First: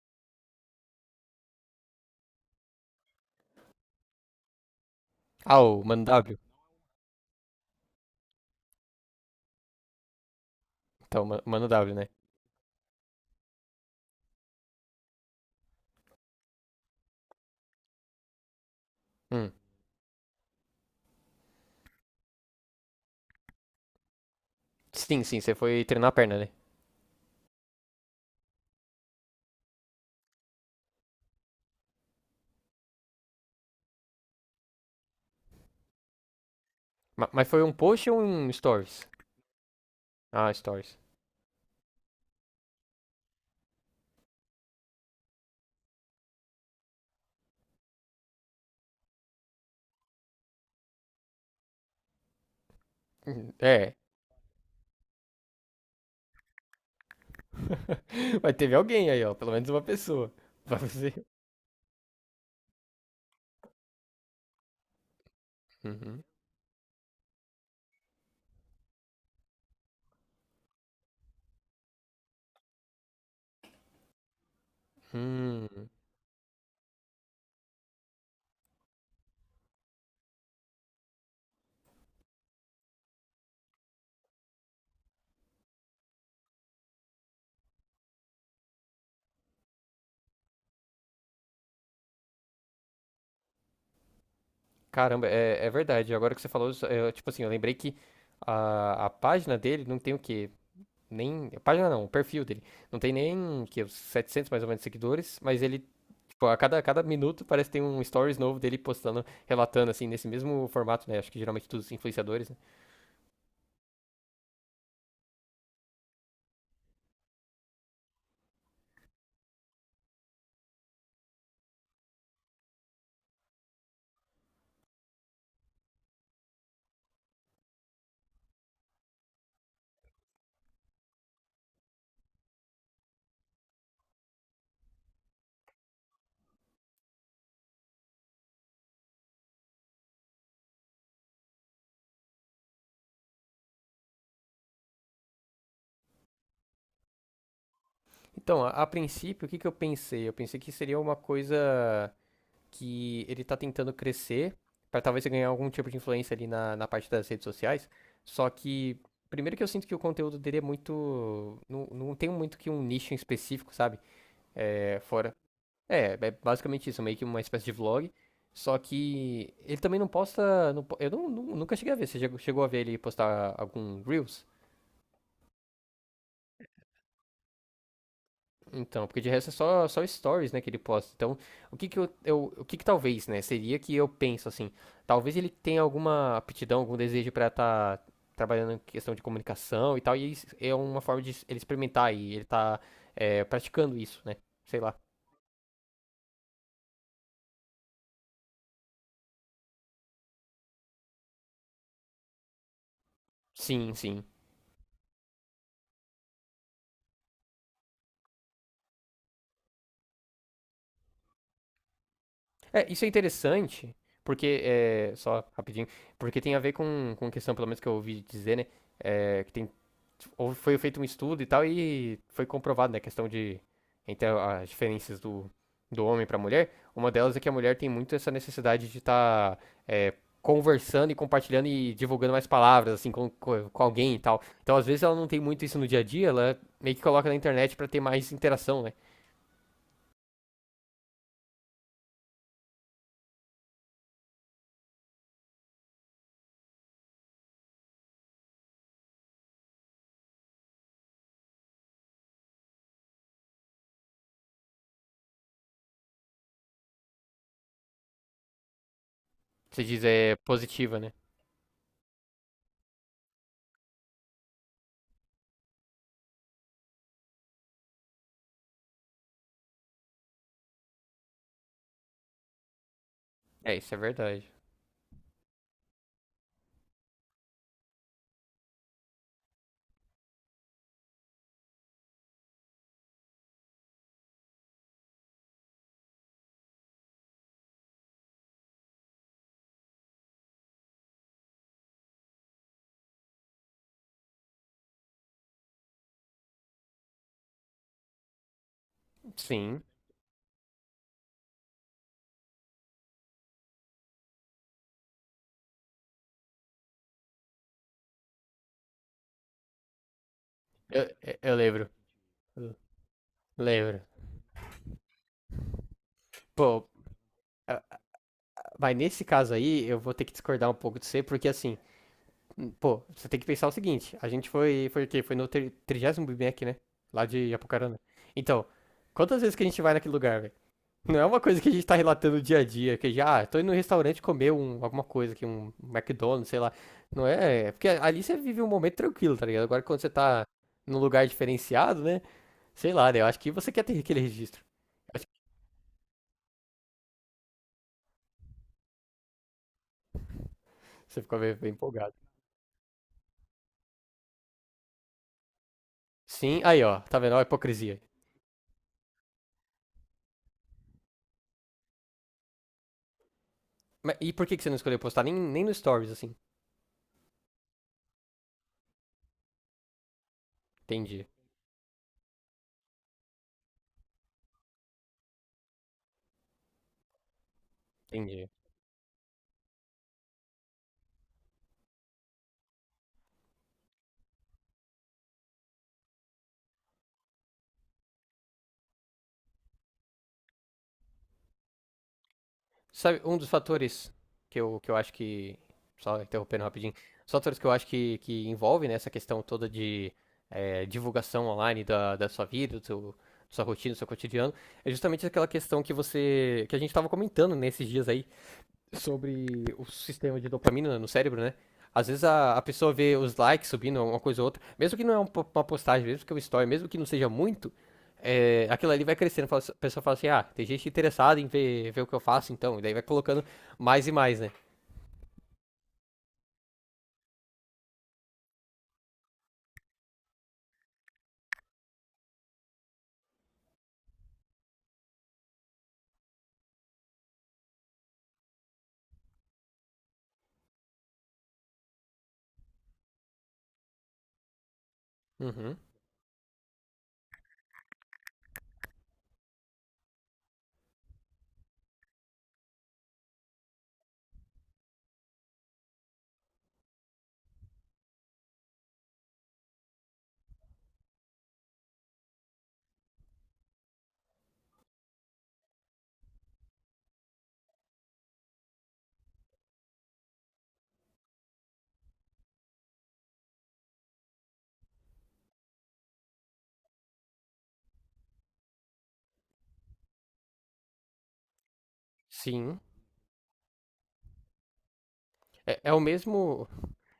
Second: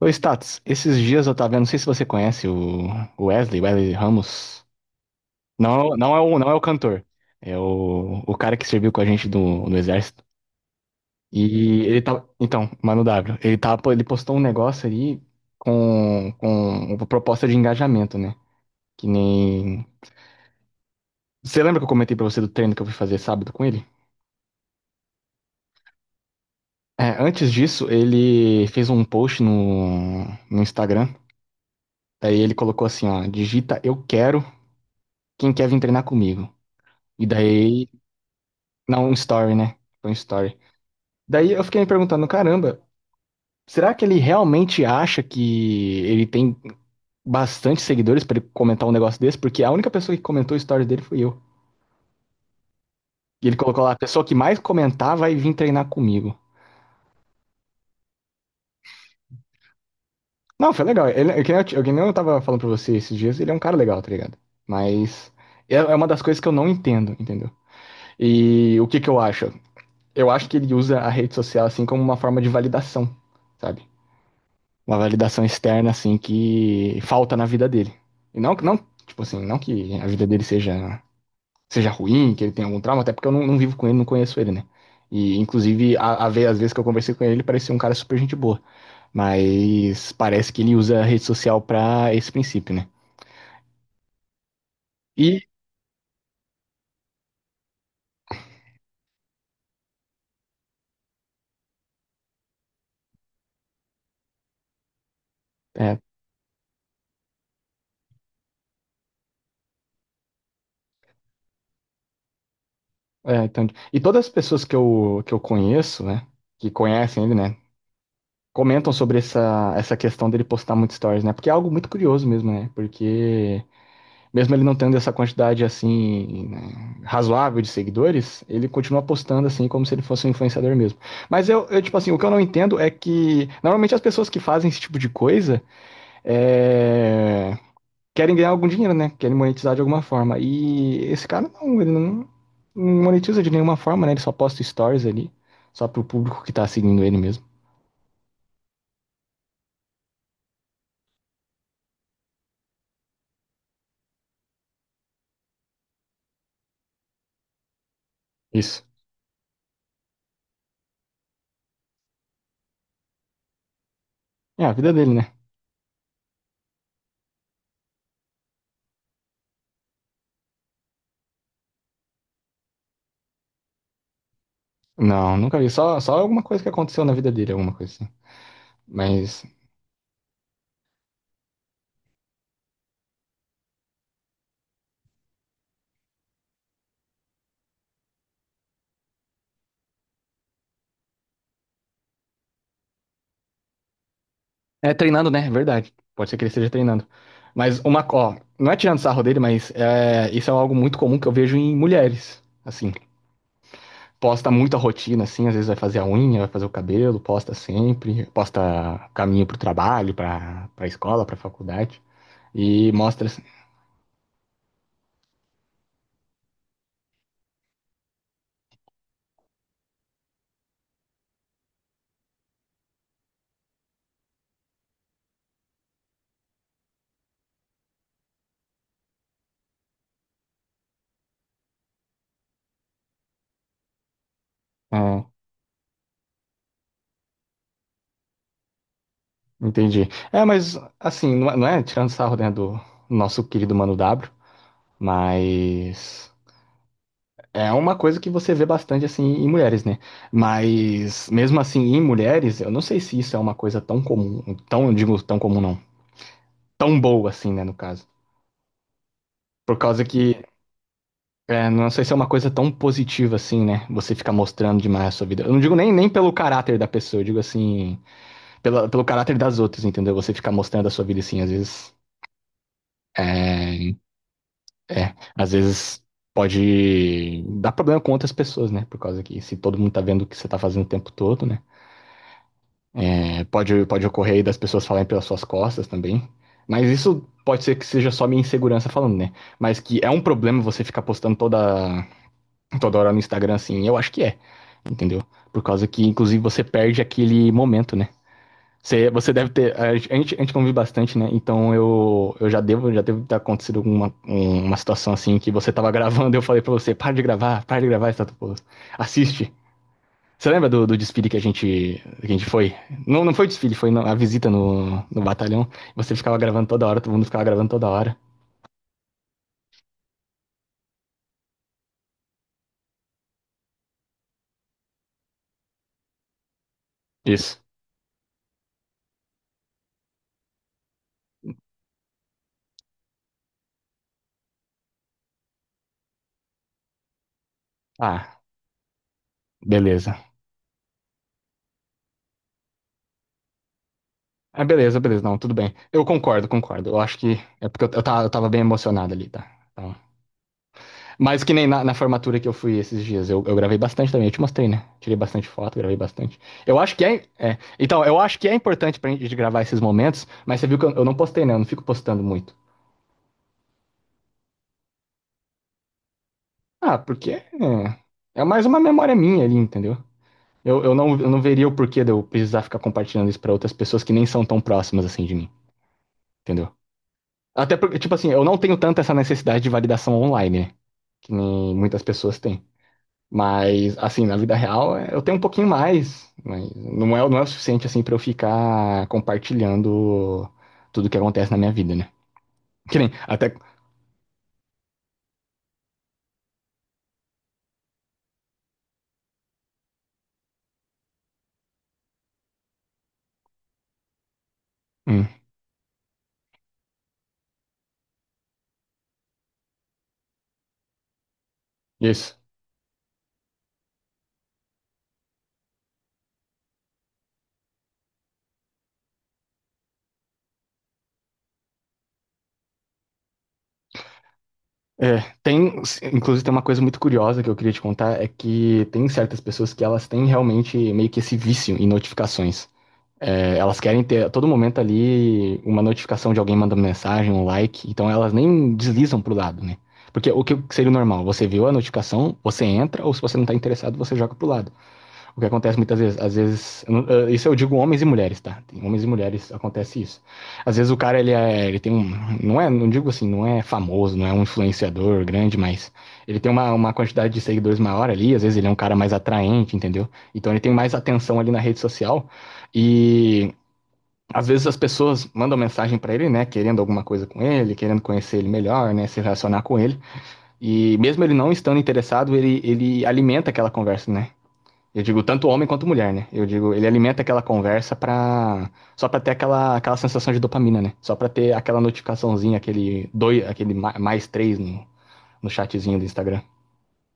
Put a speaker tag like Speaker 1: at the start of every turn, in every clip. Speaker 1: Ô, Status, esses dias eu tava vendo, não sei se você conhece o Wesley Ramos.
Speaker 2: Ah, o
Speaker 1: Não,
Speaker 2: Mano W.
Speaker 1: não é o cantor, é o cara que serviu com a gente no exército.
Speaker 2: Então, Mano W, né?
Speaker 1: Então, Mano W, ele postou um negócio ali com uma proposta de engajamento, né? Que
Speaker 2: Hum.
Speaker 1: nem... Você lembra que eu comentei pra você do treino que eu fui fazer sábado com ele?
Speaker 2: Sim, sim, você foi treinar a perna, né?
Speaker 1: É, antes disso, ele fez um post no Instagram. Daí ele colocou assim, ó, digita eu quero quem quer vir treinar comigo. E
Speaker 2: Mas foi um
Speaker 1: daí.
Speaker 2: post ou um
Speaker 1: Não,
Speaker 2: stories?
Speaker 1: um story, né? Foi um
Speaker 2: Ah,
Speaker 1: story.
Speaker 2: stories.
Speaker 1: Daí eu fiquei me perguntando, caramba, será que ele realmente acha que ele tem bastante seguidores pra ele comentar um negócio desse? Porque a única pessoa que comentou o story dele foi eu. E ele colocou lá,
Speaker 2: É.
Speaker 1: a pessoa que mais comentar vai vir treinar comigo.
Speaker 2: Mas teve alguém aí, ó. Pelo menos uma pessoa.
Speaker 1: Não,
Speaker 2: Pra
Speaker 1: foi legal.
Speaker 2: você.
Speaker 1: Ele, é que nem eu, t- é que nem eu tava falando pra você esses dias, ele é um cara legal, tá ligado? Mas é uma das
Speaker 2: Uhum.
Speaker 1: coisas que eu não entendo, entendeu? E o que que eu acho? Eu acho que ele usa a rede social assim como uma forma de validação, sabe? Uma validação
Speaker 2: Hum.
Speaker 1: externa, assim, que falta na vida dele. E não, não, tipo assim, não que a vida dele seja ruim, que ele tenha algum trauma, até porque eu não vivo com ele, não conheço ele, né? E, inclusive, às vezes que eu conversei com ele, ele parecia um cara super gente boa. Mas parece que ele usa a rede social pra esse princípio, né?
Speaker 2: Caramba,
Speaker 1: E,
Speaker 2: é, é verdade. Agora que você falou isso, eu, tipo assim, eu lembrei que a página dele não tem o quê? Nem. A página não, o perfil dele. Não tem nem que uns 700 mais ou menos seguidores, mas ele...
Speaker 1: é,
Speaker 2: Pô, a cada minuto parece que tem um stories novo dele postando, relatando, assim, nesse mesmo formato, né? Acho que geralmente todos os influenciadores, né?
Speaker 1: então, e todas as pessoas que eu conheço, né? Que conhecem ele, né? Comentam sobre essa questão dele postar muito stories, né? Porque é algo muito curioso mesmo, né? Porque mesmo ele não tendo essa quantidade assim, né, razoável de seguidores, ele continua postando assim como se ele fosse um influenciador mesmo. Mas tipo assim, o que eu não entendo é que normalmente as pessoas que fazem esse tipo de coisa é, querem ganhar algum dinheiro, né? Querem monetizar de alguma forma. E esse cara não, ele não monetiza de nenhuma forma, né? Ele só posta stories ali, só pro público que tá seguindo ele mesmo.
Speaker 2: Então, a princípio, o que que eu pensei? Eu pensei que seria uma coisa que ele tá tentando crescer pra talvez ganhar algum tipo de influência ali na, na parte das redes sociais. Só
Speaker 1: Isso.
Speaker 2: que, primeiro, que eu sinto que o conteúdo dele é muito... Não, não tem muito que um nicho em específico, sabe?
Speaker 1: É a vida
Speaker 2: É,
Speaker 1: dele, né?
Speaker 2: fora, É, é basicamente isso, é meio que uma espécie de vlog. Só que ele também não posta. Não po- eu não- nu- Nunca cheguei a ver. Você chegou a ver ele postar algum Reels?
Speaker 1: Não, nunca vi. Só alguma coisa que aconteceu na vida dele, alguma coisa assim.
Speaker 2: Então, porque de
Speaker 1: Mas
Speaker 2: resto é só, só stories, né, que ele posta. Então, o que que talvez, né, seria, que eu penso assim, talvez ele tenha alguma aptidão, algum desejo pra estar trabalhando em questão de comunicação e tal, e isso é uma forma de ele experimentar e ele tá praticando isso, né? Sei
Speaker 1: É
Speaker 2: lá.
Speaker 1: treinando, né? Verdade. Pode ser que ele esteja treinando. Mas ó, não é tirando sarro dele, mas isso é algo muito comum que eu vejo em mulheres. Assim,
Speaker 2: Sim, sim.
Speaker 1: posta muita rotina, assim, às vezes vai fazer a unha, vai fazer o cabelo, posta sempre, posta caminho pro trabalho, pra escola, pra faculdade.
Speaker 2: É,
Speaker 1: E
Speaker 2: isso é
Speaker 1: mostra assim.
Speaker 2: interessante, porque, é, só rapidinho, porque tem a ver com questão, pelo menos que eu ouvi dizer, né? É, que tem, foi feito um estudo e tal, e foi comprovado, né? A questão de, entre as diferenças do, do homem para a mulher, uma delas é que a mulher tem muito essa necessidade de estar conversando e compartilhando e divulgando mais palavras, assim, com, com alguém e tal. Então, às vezes, ela não
Speaker 1: É,
Speaker 2: tem muito isso no dia a dia, ela meio que coloca na internet para ter mais interação, né?
Speaker 1: entendi. É, mas assim, não é tirando sarro, né, do nosso querido Mano W, mas. É uma coisa que você vê bastante assim em mulheres, né? Mas mesmo assim em mulheres, eu não sei se isso é uma coisa tão comum, eu digo tão comum não, tão boa assim, né, no caso. Por
Speaker 2: Se diz,
Speaker 1: causa
Speaker 2: é,
Speaker 1: que
Speaker 2: positiva, né?
Speaker 1: não sei se é uma coisa tão positiva assim, né? Você ficar mostrando demais a sua vida. Eu não digo nem pelo caráter da pessoa, eu digo assim, pelo caráter das outras, entendeu? Você ficar mostrando a sua vida assim, às vezes
Speaker 2: É, isso é
Speaker 1: é,
Speaker 2: verdade.
Speaker 1: às vezes pode dar problema com outras pessoas, né? Por causa que se todo mundo tá vendo o que você tá fazendo o tempo todo, né? Pode ocorrer aí das pessoas falarem pelas suas costas também. Mas isso pode ser que seja só minha insegurança falando, né? Mas que é um problema você ficar postando toda hora no Instagram assim, eu acho que é, entendeu? Por causa que, inclusive, você perde aquele momento, né? Você deve ter.
Speaker 2: Sim.
Speaker 1: A gente convive bastante, né? Então eu já deve ter acontecido uma situação assim que você tava gravando e eu falei pra você, para de gravar, Status Post. Assiste. Você lembra do
Speaker 2: Eu,
Speaker 1: desfile que a
Speaker 2: eu
Speaker 1: gente,
Speaker 2: lembro.
Speaker 1: que a gente foi? Não, não foi o desfile, foi
Speaker 2: Lembro.
Speaker 1: a visita no batalhão. Você ficava gravando
Speaker 2: Pô,
Speaker 1: toda hora, todo mundo ficava gravando
Speaker 2: ah,
Speaker 1: toda hora.
Speaker 2: mas nesse caso aí, eu vou ter que discordar um pouco de você, porque assim, pô, você tem que pensar o seguinte: a gente foi, foi o quê? Foi no trigésimo Big Mac, né? Lá de
Speaker 1: Isso.
Speaker 2: Apucarana. Então, quantas vezes que a gente vai naquele lugar, velho? Não é uma coisa que a gente tá relatando dia a dia, que já, ah, tô indo no restaurante comer um, alguma coisa aqui, um McDonald's, sei lá. Não é, é, porque ali você
Speaker 1: Ah,
Speaker 2: vive um momento tranquilo, tá ligado? Agora quando você
Speaker 1: beleza.
Speaker 2: tá num lugar diferenciado, né? Sei lá, né? Eu acho que você quer ter aquele registro.
Speaker 1: Ah, beleza,
Speaker 2: Acho
Speaker 1: beleza,
Speaker 2: que
Speaker 1: não, tudo bem. Eu concordo, concordo. Eu acho que é porque eu tava bem emocionado ali, tá? Então,
Speaker 2: você ficou
Speaker 1: mas
Speaker 2: bem
Speaker 1: que nem
Speaker 2: bem
Speaker 1: na
Speaker 2: empolgado.
Speaker 1: formatura que eu fui esses dias, eu gravei bastante também, eu te mostrei, né? Tirei bastante foto, gravei bastante.
Speaker 2: Sim,
Speaker 1: Eu
Speaker 2: aí ó,
Speaker 1: acho que
Speaker 2: tá
Speaker 1: é,
Speaker 2: vendo? Ó a
Speaker 1: é.
Speaker 2: hipocrisia.
Speaker 1: Então, eu acho que é importante pra gente gravar esses momentos, mas você viu que eu não postei, né? Eu não fico postando muito.
Speaker 2: Mas, e por que que você não escolheu postar nem, nem no Stories, assim?
Speaker 1: Ah, porque é mais uma memória minha ali, entendeu?
Speaker 2: Entendi,
Speaker 1: Eu não veria o porquê de eu precisar ficar compartilhando isso pra outras pessoas que nem são tão próximas assim de mim, entendeu? Até porque, tipo assim, eu
Speaker 2: entendi.
Speaker 1: não tenho tanto essa necessidade de validação online, né? Que nem muitas pessoas têm. Mas, assim, na vida real, eu tenho um pouquinho mais, mas não é o suficiente, assim, pra eu ficar compartilhando tudo que acontece na minha vida, né? Que nem,
Speaker 2: Sabe, um dos
Speaker 1: até.
Speaker 2: fatores que eu acho que... Só interrompendo rapidinho. Os fatores que eu acho que envolve, né, essa questão toda de divulgação online da, da sua vida, do seu, da sua rotina, do seu cotidiano, é justamente
Speaker 1: Hum,
Speaker 2: aquela questão que você... que a gente tava comentando nesses dias aí, sobre o sistema de dopamina no cérebro, né? Às vezes
Speaker 1: isso.
Speaker 2: a pessoa vê os likes subindo, uma coisa ou outra, mesmo que não é um... uma postagem, mesmo que é um story, mesmo que não seja muito, é, aquilo ali vai crescendo. A pessoa fala assim: ah, tem gente interessada em ver, ver o que eu faço, então. E daí vai colocando mais e mais, né?
Speaker 1: É, tem, Inclusive tem uma coisa muito curiosa que eu queria te contar, é que tem certas pessoas que elas têm realmente meio que esse vício em notificações. É, elas querem ter a todo momento ali uma notificação de alguém mandando mensagem, um like, então elas nem deslizam pro lado, né? Porque o que seria o normal? Você viu a notificação, você entra, ou se você não tá interessado, você joga pro lado. O que
Speaker 2: Uhum.
Speaker 1: acontece muitas vezes, às vezes, eu não- eh, isso eu digo homens e mulheres, tá? Tem homens e mulheres acontece isso. Às vezes o cara ele tem não é, não digo assim, não é famoso, não é um influenciador grande, mas ele tem uma quantidade de seguidores maior ali, às vezes ele é um cara mais atraente, entendeu? Então ele tem mais atenção ali na rede social e às vezes as pessoas mandam mensagem pra ele, né, querendo alguma coisa com ele, querendo conhecer ele melhor, né, se relacionar com ele. E mesmo ele não estando interessado, ele alimenta aquela conversa, né? Eu digo tanto homem quanto mulher, né? Eu digo, ele alimenta aquela conversa pra... Só pra ter aquela sensação de dopamina, né? Só pra ter aquela notificaçãozinha,
Speaker 2: Sim.
Speaker 1: aquele, dois, mais três no
Speaker 2: É, é o
Speaker 1: chatzinho do Instagram.
Speaker 2: mesmo.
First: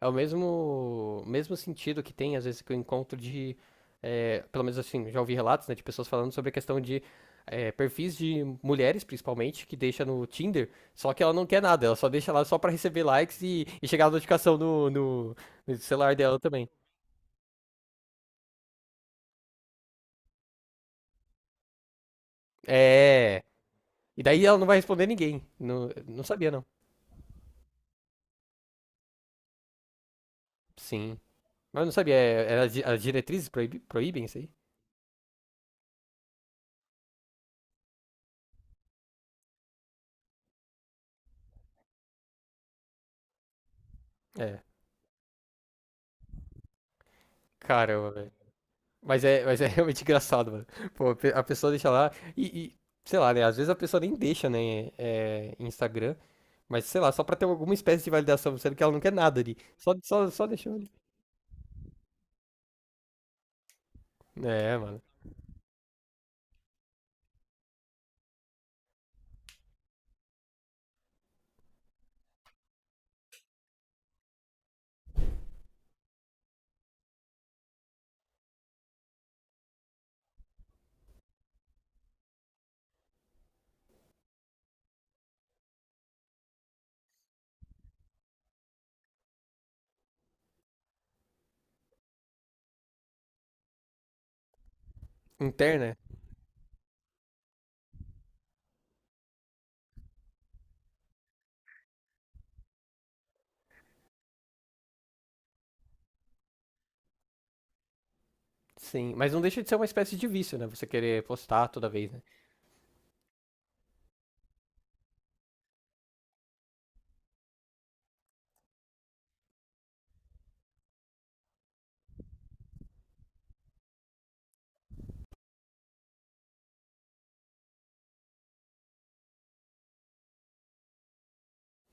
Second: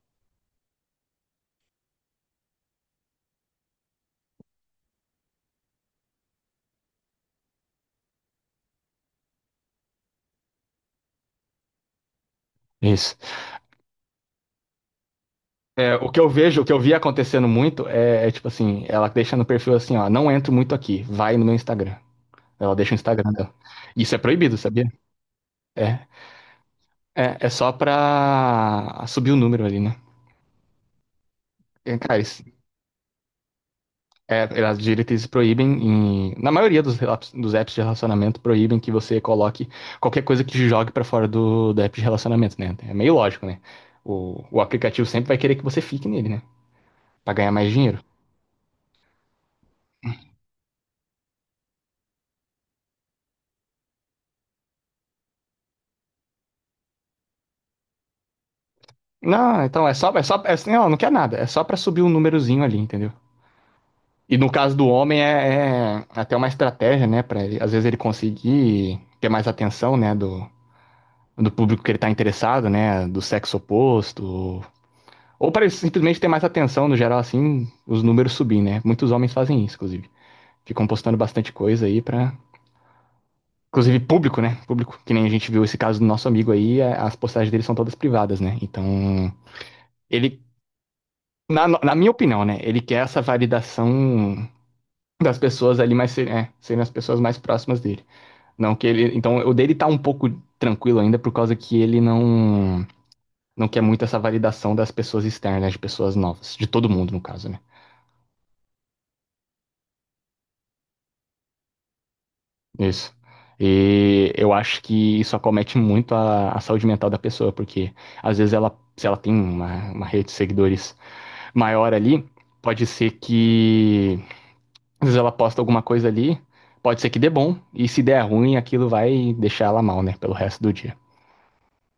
Speaker 2: É o mesmo, mesmo sentido que tem, às vezes, que eu encontro de... é, pelo menos assim, já ouvi relatos, né, de pessoas falando sobre a questão de perfis de mulheres, principalmente, que deixa no Tinder, só que ela não quer nada, ela só deixa lá só pra receber
Speaker 1: Isso.
Speaker 2: likes e chegar a notificação no, no, no
Speaker 1: É,
Speaker 2: celular dela
Speaker 1: o
Speaker 2: também.
Speaker 1: que eu vi acontecendo muito é tipo assim, ela deixa no perfil assim, ó, não entro muito aqui, vai no meu Instagram. Ela deixa o Instagram
Speaker 2: É.
Speaker 1: dela. Isso é
Speaker 2: E daí
Speaker 1: proibido,
Speaker 2: ela não vai
Speaker 1: sabia?
Speaker 2: responder ninguém. Não,
Speaker 1: É,
Speaker 2: não sabia, não.
Speaker 1: É só pra subir o número ali, né?
Speaker 2: Sim. Mas eu não
Speaker 1: É,
Speaker 2: sabia,
Speaker 1: cara,
Speaker 2: é, é, as as diretrizes proíbem isso
Speaker 1: é,
Speaker 2: aí?
Speaker 1: as diretrizes na maioria dos apps de relacionamento, proíbem que você coloque qualquer coisa que te jogue pra fora do app de relacionamento, né? É meio lógico, né? O
Speaker 2: É.
Speaker 1: aplicativo sempre vai querer que você fique nele, né? Pra ganhar mais dinheiro.
Speaker 2: Caramba, velho. Mas é realmente engraçado, mano. Pô, a a pessoa deixa lá e, sei lá, né? Às vezes a pessoa nem deixa, né? É, em Instagram, mas sei lá, só pra ter alguma espécie de validação, sendo que ela não quer nada ali.
Speaker 1: Não, então
Speaker 2: Só,
Speaker 1: é
Speaker 2: só,
Speaker 1: só,
Speaker 2: só
Speaker 1: é, assim,
Speaker 2: deixou
Speaker 1: não,
Speaker 2: ali.
Speaker 1: não quer nada. É só pra subir um númerozinho ali, entendeu? E no caso
Speaker 2: É,
Speaker 1: do
Speaker 2: mano.
Speaker 1: homem é até uma estratégia, né? Para às vezes ele conseguir ter mais atenção, né? Do público que ele tá interessado, né? Do sexo oposto, ou para eles simplesmente ter mais atenção no geral, assim, os números subir, né? Muitos homens fazem isso, inclusive. Ficam postando bastante coisa aí pra. Inclusive público, né? Público. Que nem a gente viu esse caso do nosso amigo aí, é, as postagens dele são todas privadas, né? Então, ele. Na minha opinião, né? Ele quer essa validação das pessoas ali
Speaker 2: Interna,
Speaker 1: mais, serem as pessoas mais próximas dele. Não que ele. Então, o dele tá um pouco tranquilo ainda por causa que ele não. Não quer muito essa validação das pessoas externas, né? De pessoas novas. De todo mundo, no caso, né?
Speaker 2: sim. Mas não deixa de ser uma espécie de vício, né? Você querer postar toda vez, né?
Speaker 1: Isso. E eu acho que isso acomete muito a saúde mental da pessoa, porque às vezes se ela tem uma rede de seguidores maior ali, pode ser que às vezes ela posta alguma coisa ali, pode ser que dê bom, e se der ruim, aquilo vai deixar ela mal, né, pelo resto do dia.